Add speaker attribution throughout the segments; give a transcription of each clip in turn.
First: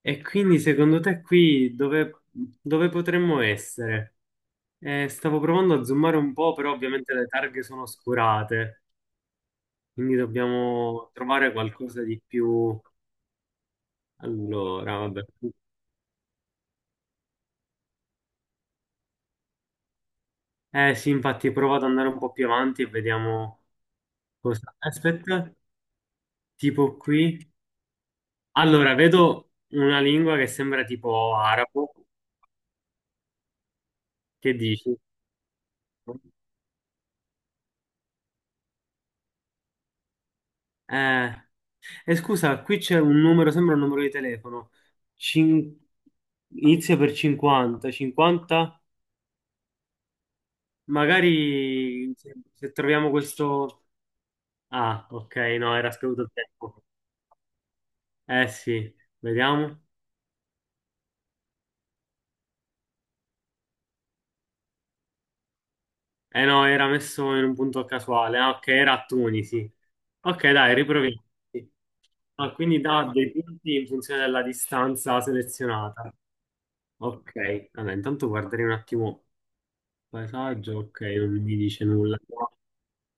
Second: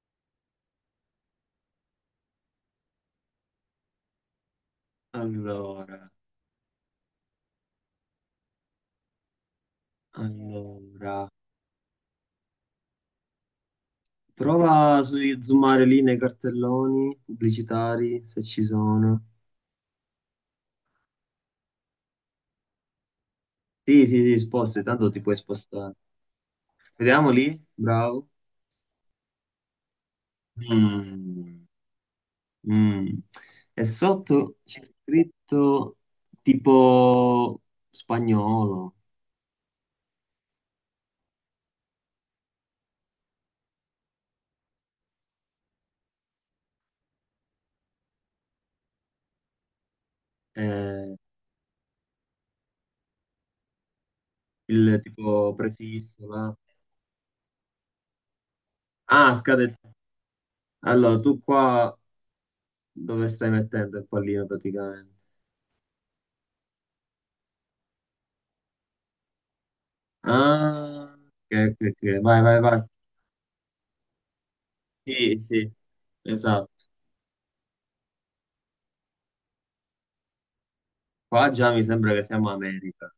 Speaker 1: E quindi secondo te qui dove potremmo essere? Stavo provando a
Speaker 2: Allora,
Speaker 1: zoomare un po', però ovviamente le targhe sono oscurate, quindi dobbiamo
Speaker 2: allora,
Speaker 1: trovare qualcosa di più. Allora,
Speaker 2: prova su
Speaker 1: vabbè.
Speaker 2: zoomare lì nei cartelloni pubblicitari se ci sono.
Speaker 1: Eh sì, infatti provo ad andare un po' più avanti e vediamo
Speaker 2: Sì, sì, sì,
Speaker 1: cosa.
Speaker 2: sposti, tanto ti puoi
Speaker 1: Aspetta,
Speaker 2: spostare.
Speaker 1: tipo qui.
Speaker 2: Vediamo lì, bravo.
Speaker 1: Allora, vedo una lingua che sembra tipo
Speaker 2: Mm,
Speaker 1: arabo.
Speaker 2: mm. E
Speaker 1: Che
Speaker 2: sotto c'è
Speaker 1: dici?
Speaker 2: scritto tipo spagnolo,
Speaker 1: Eh, E scusa, qui c'è un numero, sembra un numero di telefono. Cin- Inizia per 50, 50.
Speaker 2: eh,
Speaker 1: Magari se troviamo questo...
Speaker 2: il
Speaker 1: Ah, ok,
Speaker 2: tipo
Speaker 1: no, era scaduto
Speaker 2: prefisso,
Speaker 1: il
Speaker 2: là.
Speaker 1: tempo. Eh sì,
Speaker 2: Ah, scade.
Speaker 1: vediamo.
Speaker 2: Allora, tu qua dove stai mettendo il pallino praticamente?
Speaker 1: Eh no, era messo in un punto casuale. Ah, ok, era a Tunisi. Ok, dai,
Speaker 2: Ah,
Speaker 1: riproviamo.
Speaker 2: ok,
Speaker 1: Sì.
Speaker 2: ok, ok. Vai,
Speaker 1: Ah,
Speaker 2: vai,
Speaker 1: quindi
Speaker 2: vai.
Speaker 1: dà dei punti in funzione della distanza
Speaker 2: Sì, sì,
Speaker 1: selezionata.
Speaker 2: esatto.
Speaker 1: Ok, allora intanto guarderei un attimo il paesaggio. Ok, non
Speaker 2: Qua
Speaker 1: mi
Speaker 2: già mi
Speaker 1: dice
Speaker 2: sembra
Speaker 1: nulla.
Speaker 2: che siamo America,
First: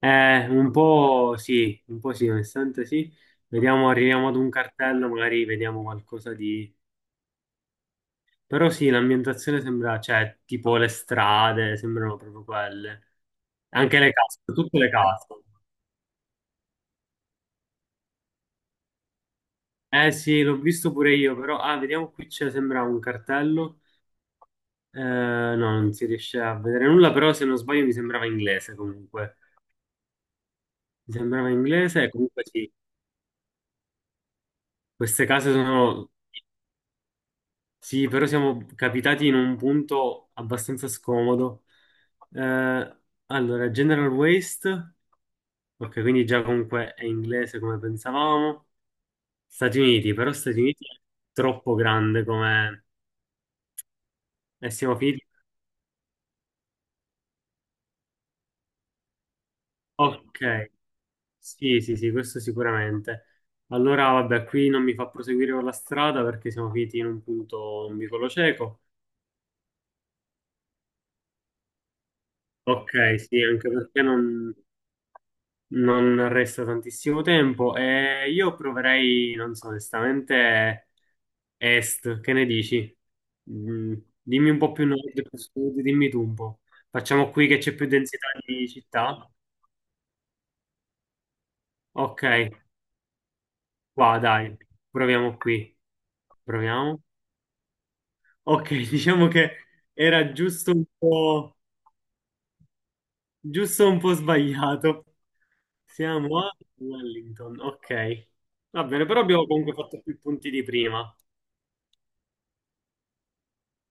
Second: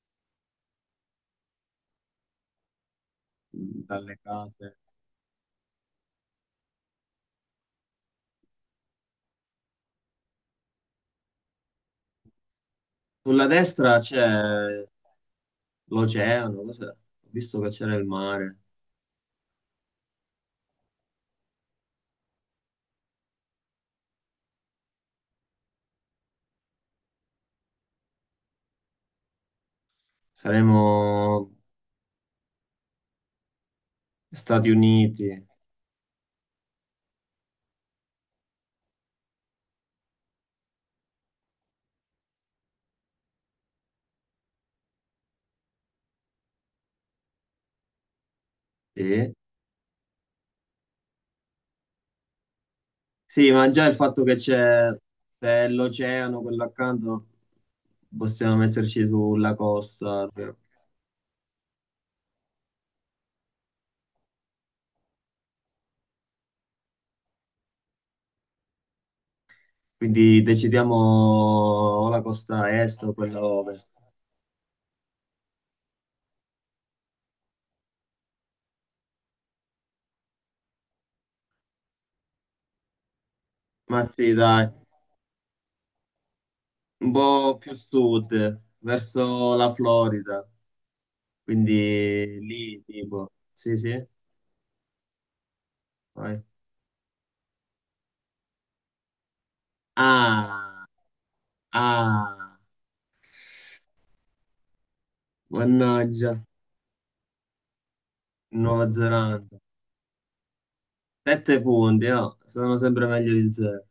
Speaker 1: Un po' sì, un po' sì, onestamente sì.
Speaker 2: mm,
Speaker 1: Vediamo,
Speaker 2: dalle
Speaker 1: arriviamo ad un
Speaker 2: case.
Speaker 1: cartello, magari vediamo qualcosa di... Però sì, l'ambientazione sembra, cioè, tipo le strade, sembrano proprio quelle.
Speaker 2: Sulla
Speaker 1: Anche
Speaker 2: destra
Speaker 1: le case, tutte
Speaker 2: c'è
Speaker 1: le case.
Speaker 2: l'oceano, cos'è? Ho visto che c'era il mare.
Speaker 1: Eh sì, l'ho visto pure io, però... Ah, vediamo qui c'è, sembra un cartello. No, non si riesce a vedere nulla, però se non sbaglio mi sembrava inglese comunque.
Speaker 2: Saremo
Speaker 1: Mi sembrava inglese e comunque sì,
Speaker 2: Stati
Speaker 1: queste
Speaker 2: Uniti,
Speaker 1: case sono Sì, però siamo capitati in un punto abbastanza scomodo. Eh, allora, General Waste, ok, quindi già comunque è inglese come pensavamo.
Speaker 2: sì.
Speaker 1: Stati Uniti, però Stati Uniti è troppo grande come...
Speaker 2: Sì, ma già il fatto che
Speaker 1: E
Speaker 2: c'è
Speaker 1: siamo finiti...
Speaker 2: c'è l'oceano, quello accanto, possiamo metterci sulla costa, cioè.
Speaker 1: Ok, sì, sì, sì, questo sicuramente. Allora, vabbè, qui non mi fa proseguire con la strada perché siamo finiti in un punto un vicolo cieco.
Speaker 2: Quindi decidiamo o la costa
Speaker 1: Ok,
Speaker 2: est o quella
Speaker 1: sì, anche
Speaker 2: ovest.
Speaker 1: perché non... Non resta tantissimo tempo e io proverei, non so, onestamente, est, che ne dici? Mm,
Speaker 2: Ma sì,
Speaker 1: Dimmi un
Speaker 2: dai,
Speaker 1: po' più nord, più sud, dimmi tu un po'.
Speaker 2: un
Speaker 1: Facciamo qui
Speaker 2: po'
Speaker 1: che
Speaker 2: più
Speaker 1: c'è più densità
Speaker 2: sud,
Speaker 1: di città?
Speaker 2: verso la Florida,
Speaker 1: Ok,
Speaker 2: quindi lì tipo, sì, sì,
Speaker 1: qua dai, proviamo qui.
Speaker 2: vai.
Speaker 1: Proviamo. Ok, diciamo che era
Speaker 2: Ah, ah,
Speaker 1: giusto un po' sbagliato.
Speaker 2: mannaggia,
Speaker 1: Siamo a Wellington, ok. Va
Speaker 2: Nuova
Speaker 1: bene, però abbiamo
Speaker 2: Zelanda.
Speaker 1: comunque fatto più punti di prima.
Speaker 2: Sette punti, no? Sono sempre meglio di zero.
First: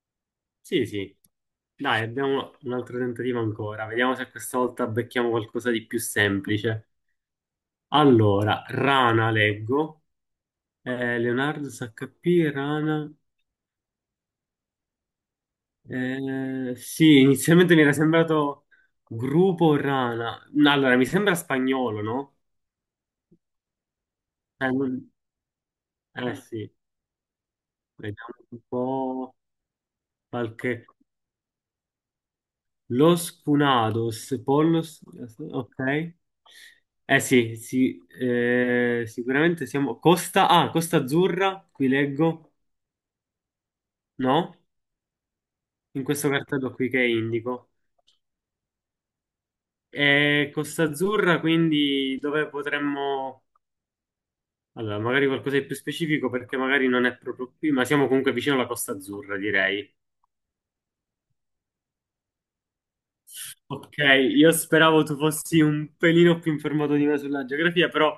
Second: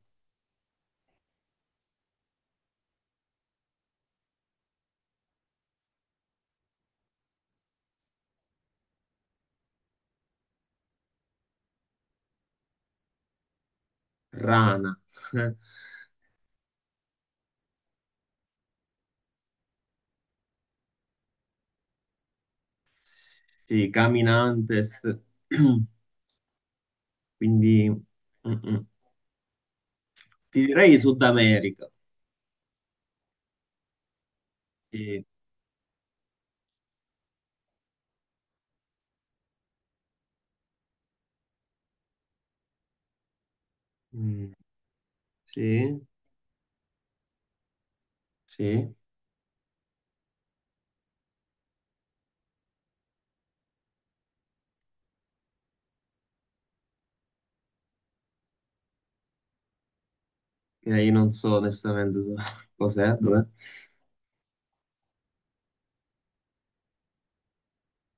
Speaker 1: Sì, sì. Dai, abbiamo un altro tentativo ancora. Vediamo se questa volta becchiamo qualcosa di più semplice. Allora, Rana leggo. Leonardo SHP, Rana.
Speaker 2: Rana,
Speaker 1: Sì, inizialmente mi era sembrato gruppo Rana. No, allora, mi sembra spagnolo, no?
Speaker 2: sì,
Speaker 1: Eh,
Speaker 2: Caminantes,
Speaker 1: non- sì,
Speaker 2: quindi mm,
Speaker 1: vediamo un
Speaker 2: mm.
Speaker 1: po'
Speaker 2: Ti
Speaker 1: qualche...
Speaker 2: direi Sud America,
Speaker 1: Los Funados, Pollos,
Speaker 2: sì,
Speaker 1: ok. Eh sì, sì, sicuramente siamo... Costa Azzurra, qui leggo,
Speaker 2: mm,
Speaker 1: no?
Speaker 2: sì,
Speaker 1: In questo cartello qui che indico.
Speaker 2: sì.
Speaker 1: E Costa Azzurra, quindi dove potremmo... Allora, magari qualcosa di più specifico perché magari non è proprio qui, ma siamo comunque vicino alla Costa Azzurra, direi.
Speaker 2: E io non so onestamente so cos'è, dov'è.
Speaker 1: Ok, io speravo tu fossi un pelino più informato di me sulla geografia, però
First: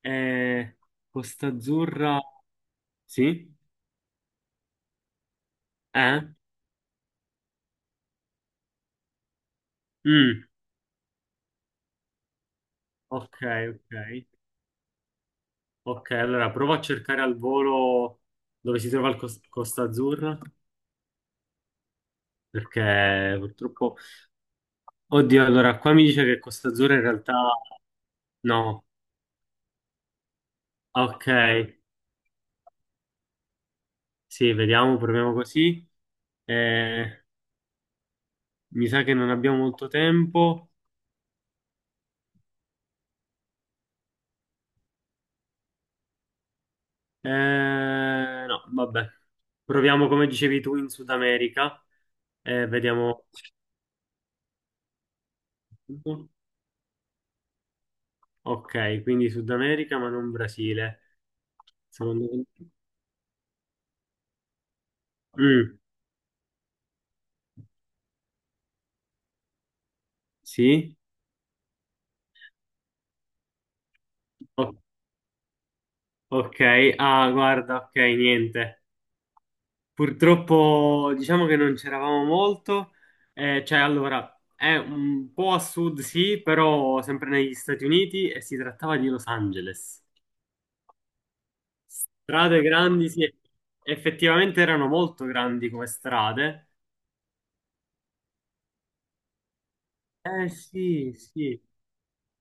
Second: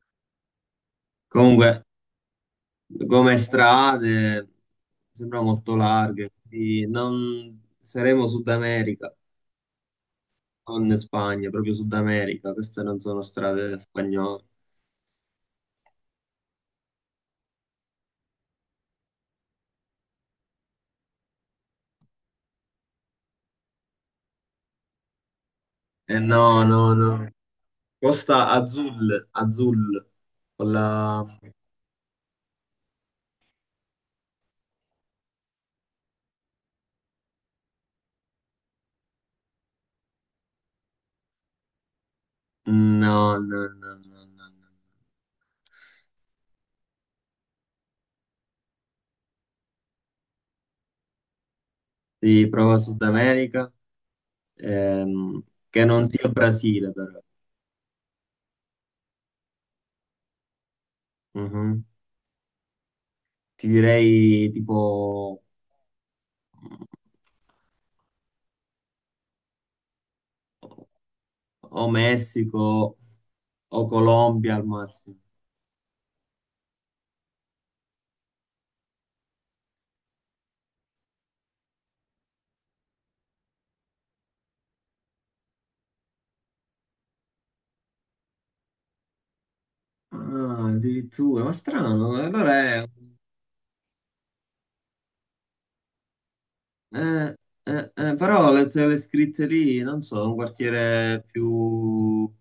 Speaker 1: eh, Costa
Speaker 2: Comunque,
Speaker 1: Azzurra...
Speaker 2: come
Speaker 1: Sì?
Speaker 2: strade, sembra molto
Speaker 1: Eh?
Speaker 2: larghe, quindi non saremo Sud America,
Speaker 1: Mm.
Speaker 2: non Spagna, proprio Sud America, queste non sono
Speaker 1: Ok,
Speaker 2: strade
Speaker 1: ok.
Speaker 2: spagnole.
Speaker 1: Ok, allora provo a cercare al volo dove si trova il Costa Azzurra, perché purtroppo... Oddio, allora qua mi
Speaker 2: Eh
Speaker 1: dice che
Speaker 2: no,
Speaker 1: Costa
Speaker 2: no,
Speaker 1: Azzurra in
Speaker 2: no.
Speaker 1: realtà...
Speaker 2: Costa
Speaker 1: No.
Speaker 2: Azul, Azul, con la...
Speaker 1: Ok, sì, vediamo, proviamo così. Eh, Mi sa che non abbiamo molto tempo.
Speaker 2: No, no, no, no, no, no.
Speaker 1: Eh, no, vabbè. Proviamo come dicevi tu in Sud America.
Speaker 2: Sì, prova Sud
Speaker 1: Vediamo.
Speaker 2: America, ehm, che non sia Brasile però.
Speaker 1: Ok, quindi Sud America ma non Brasile.
Speaker 2: Mhm.
Speaker 1: Sono andato-
Speaker 2: Ti direi tipo...
Speaker 1: Mm, sì?
Speaker 2: o Messico o Colombia al
Speaker 1: O-
Speaker 2: massimo.
Speaker 1: ok, ah, guarda, ok, niente. Purtroppo diciamo che non c'eravamo molto. Cioè, allora, è un po' a sud, sì, però sempre negli Stati Uniti e si trattava di Los Angeles.
Speaker 2: Ah, addirittura, ma strano, allora
Speaker 1: Strade
Speaker 2: è...
Speaker 1: grandi, sì, effettivamente erano molto grandi come strade.
Speaker 2: Eh, però le scritte lì, non so, un
Speaker 1: Eh sì,
Speaker 2: quartiere
Speaker 1: sì.
Speaker 2: più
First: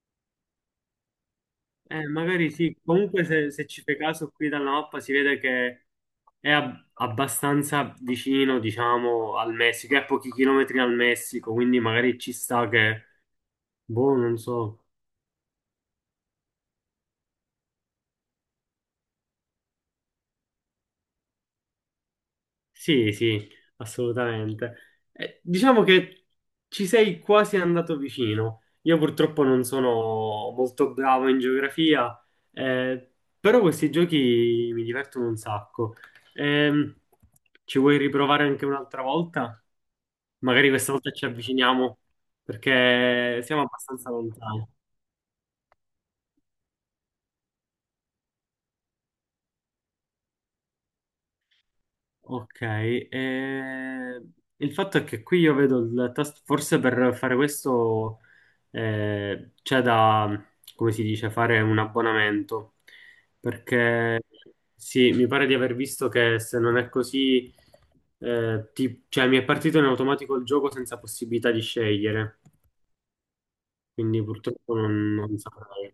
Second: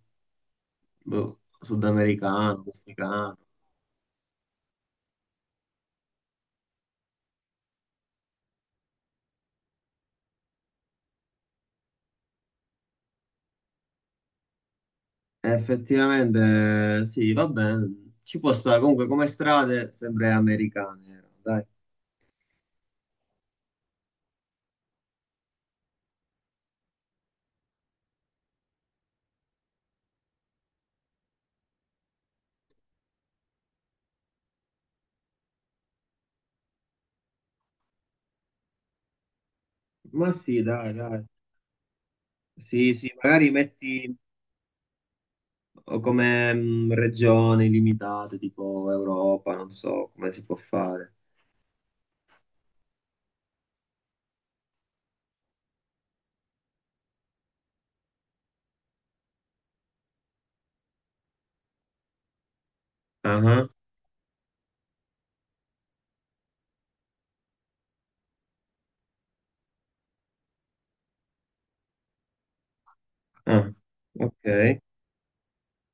Speaker 2: boh,
Speaker 1: Magari
Speaker 2: sudamericano,
Speaker 1: sì, comunque
Speaker 2: messicano.
Speaker 1: se ci fai caso qui dalla mappa si vede che è abbastanza vicino, diciamo, al Messico, è a pochi chilometri dal Messico, quindi magari ci sta che, boh, non so.
Speaker 2: Effettivamente, sì, va bene. Ci può stare, comunque come strade sempre americane, dai.
Speaker 1: Sì, sì, assolutamente. Diciamo che ci sei quasi andato vicino. Io purtroppo non sono molto bravo in geografia, eh, però questi giochi mi divertono un sacco. Ehm, Ci vuoi riprovare anche un'altra volta?
Speaker 2: Ma sì,
Speaker 1: Magari questa
Speaker 2: dai,
Speaker 1: volta
Speaker 2: dai.
Speaker 1: ci avviciniamo,
Speaker 2: Sì, sì,
Speaker 1: perché
Speaker 2: magari
Speaker 1: siamo abbastanza
Speaker 2: metti
Speaker 1: lontani.
Speaker 2: o come mm, regioni limitate, tipo Europa, non so come si può fare.
Speaker 1: Ok, il fatto è che qui io vedo il tasto, forse per fare questo c'è da, come si dice, fare un abbonamento,
Speaker 2: Ah,
Speaker 1: perché sì, mi pare di aver visto che se non è così, cioè mi è partito in automatico il gioco senza possibilità di scegliere,
Speaker 2: ah,
Speaker 1: quindi purtroppo
Speaker 2: ok,
Speaker 1: non saprei.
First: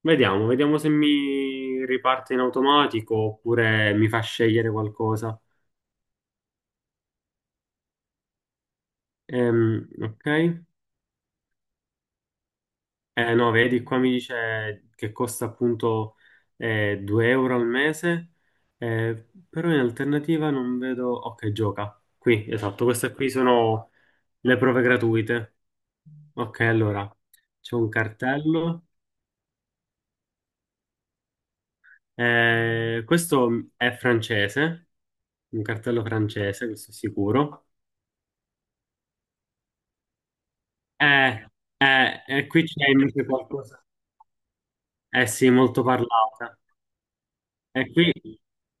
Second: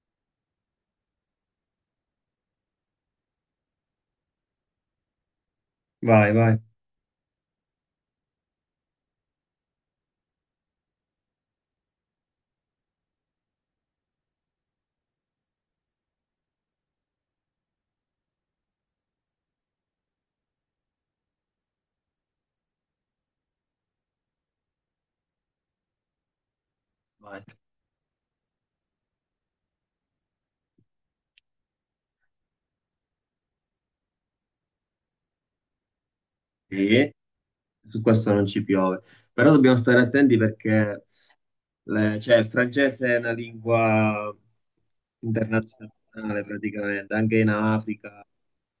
Speaker 1: Vediamo se mi riparte in automatico oppure mi fa scegliere qualcosa.
Speaker 2: vai, vai.
Speaker 1: Ok. No, vedi, qua mi dice che costa appunto 2 euro al mese, però in alternativa non vedo... Ok, gioca. Qui, esatto, queste qui sono le prove gratuite. Ok, allora,
Speaker 2: Vai.
Speaker 1: c'è un cartello. Questo è francese, un cartello francese, questo è
Speaker 2: Sì,
Speaker 1: sicuro.
Speaker 2: su questo non ci piove. Però dobbiamo stare attenti perché
Speaker 1: Eh,
Speaker 2: le-
Speaker 1: eh,
Speaker 2: cioè, il
Speaker 1: e qui c'è
Speaker 2: francese è
Speaker 1: invece
Speaker 2: una
Speaker 1: qualcosa.
Speaker 2: lingua
Speaker 1: Eh sì, molto
Speaker 2: internazionale
Speaker 1: parlata.
Speaker 2: praticamente, anche in
Speaker 1: E qui,
Speaker 2: Africa.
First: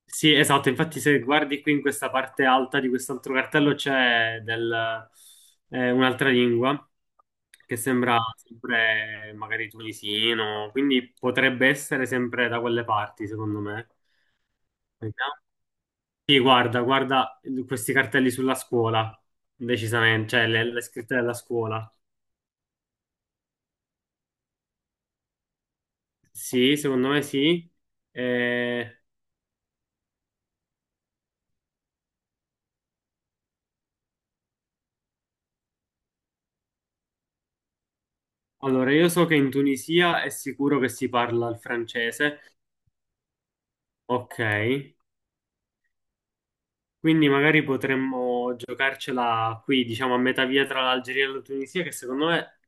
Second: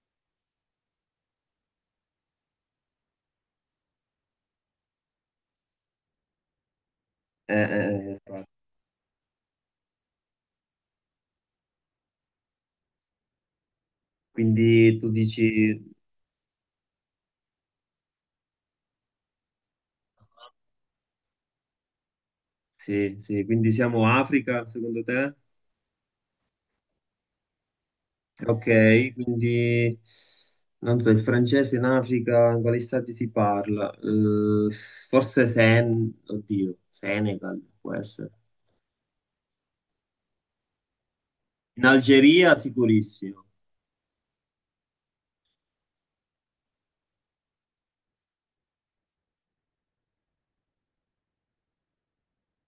Speaker 1: sì, esatto, infatti se guardi qui in questa parte alta di quest'altro cartello c'è un'altra lingua che sembra
Speaker 2: Eh,
Speaker 1: sempre magari tunisino, quindi potrebbe essere sempre da quelle parti, secondo me.
Speaker 2: quindi tu
Speaker 1: Vediamo.
Speaker 2: dici,
Speaker 1: Sì, guarda, guarda questi cartelli sulla scuola, decisamente, cioè le scritte della scuola.
Speaker 2: sì, sì, quindi siamo Africa secondo te?
Speaker 1: Sì, secondo me sì. Eh,
Speaker 2: Ok, quindi non so, il francese in Africa, in quali stati si parla? Forse Sen, oddio, Senegal può essere.
Speaker 1: allora, io so che in Tunisia è sicuro che si parla il
Speaker 2: In
Speaker 1: francese,
Speaker 2: Algeria sicurissimo.
Speaker 1: ok. Quindi magari potremmo giocarcela qui, diciamo a metà via tra l'Algeria e la Tunisia, che secondo me,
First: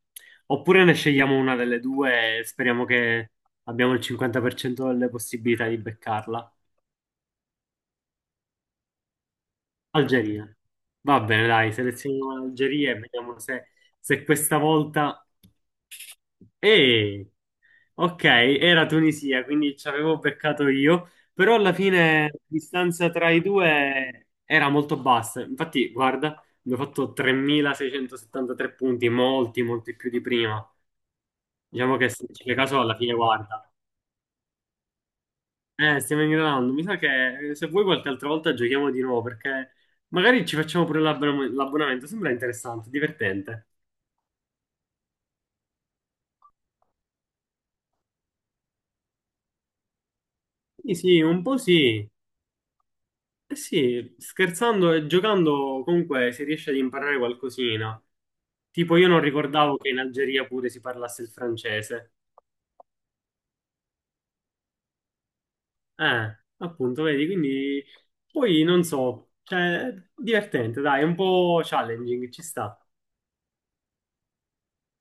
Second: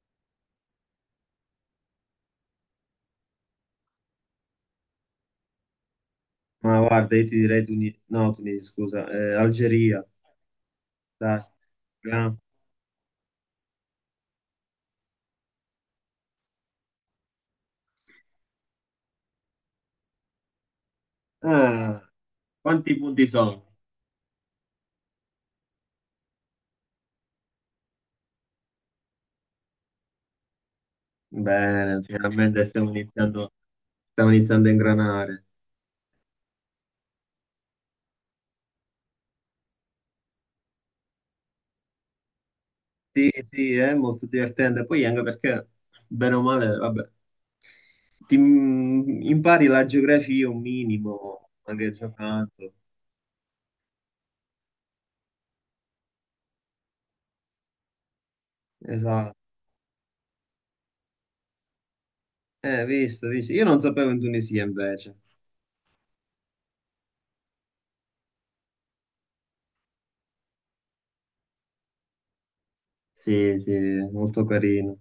Speaker 1: oppure ne scegliamo una delle due e speriamo che abbiamo il 50% delle possibilità di beccarla.
Speaker 2: Ma guarda, io ti direi Tunisi, no, Tunisi, scusa, Algeria.
Speaker 1: Algeria. Va
Speaker 2: Dai.
Speaker 1: bene, dai, selezioniamo
Speaker 2: Vediamo.
Speaker 1: l'Algeria e vediamo se, questa volta... Eh, ok, era Tunisia, quindi ci avevo beccato io, però alla
Speaker 2: Ah,
Speaker 1: fine la
Speaker 2: quanti
Speaker 1: distanza
Speaker 2: punti
Speaker 1: tra i
Speaker 2: sono?
Speaker 1: due era molto bassa. Infatti, guarda, abbiamo fatto 3.673 punti, molti, molti più di prima. Diciamo
Speaker 2: Bene,
Speaker 1: che se ci fai
Speaker 2: finalmente
Speaker 1: caso alla fine, guarda,
Speaker 2: stiamo iniziando a ingranare.
Speaker 1: stiamo ingranando. Mi sa che se vuoi qualche altra volta giochiamo di nuovo perché magari ci facciamo pure l'abbonamento. Sembra interessante,
Speaker 2: Sì,
Speaker 1: divertente.
Speaker 2: sì, è molto divertente. Poi anche perché, bene o male, vabbè, ti impari la geografia un
Speaker 1: Sì, sì, un
Speaker 2: minimo,
Speaker 1: po'
Speaker 2: anche
Speaker 1: sì.
Speaker 2: giocando.
Speaker 1: Eh sì, scherzando e giocando comunque si riesce ad imparare qualcosina. Tipo io non
Speaker 2: Esatto.
Speaker 1: ricordavo che in Algeria pure si parlasse il francese.
Speaker 2: Visto, visto. Io non sapevo in Tunisia invece.
Speaker 1: Appunto, vedi, quindi poi non so, cioè divertente, dai, è un po' challenging, ci sta.
Speaker 2: Sì, sì, molto carino.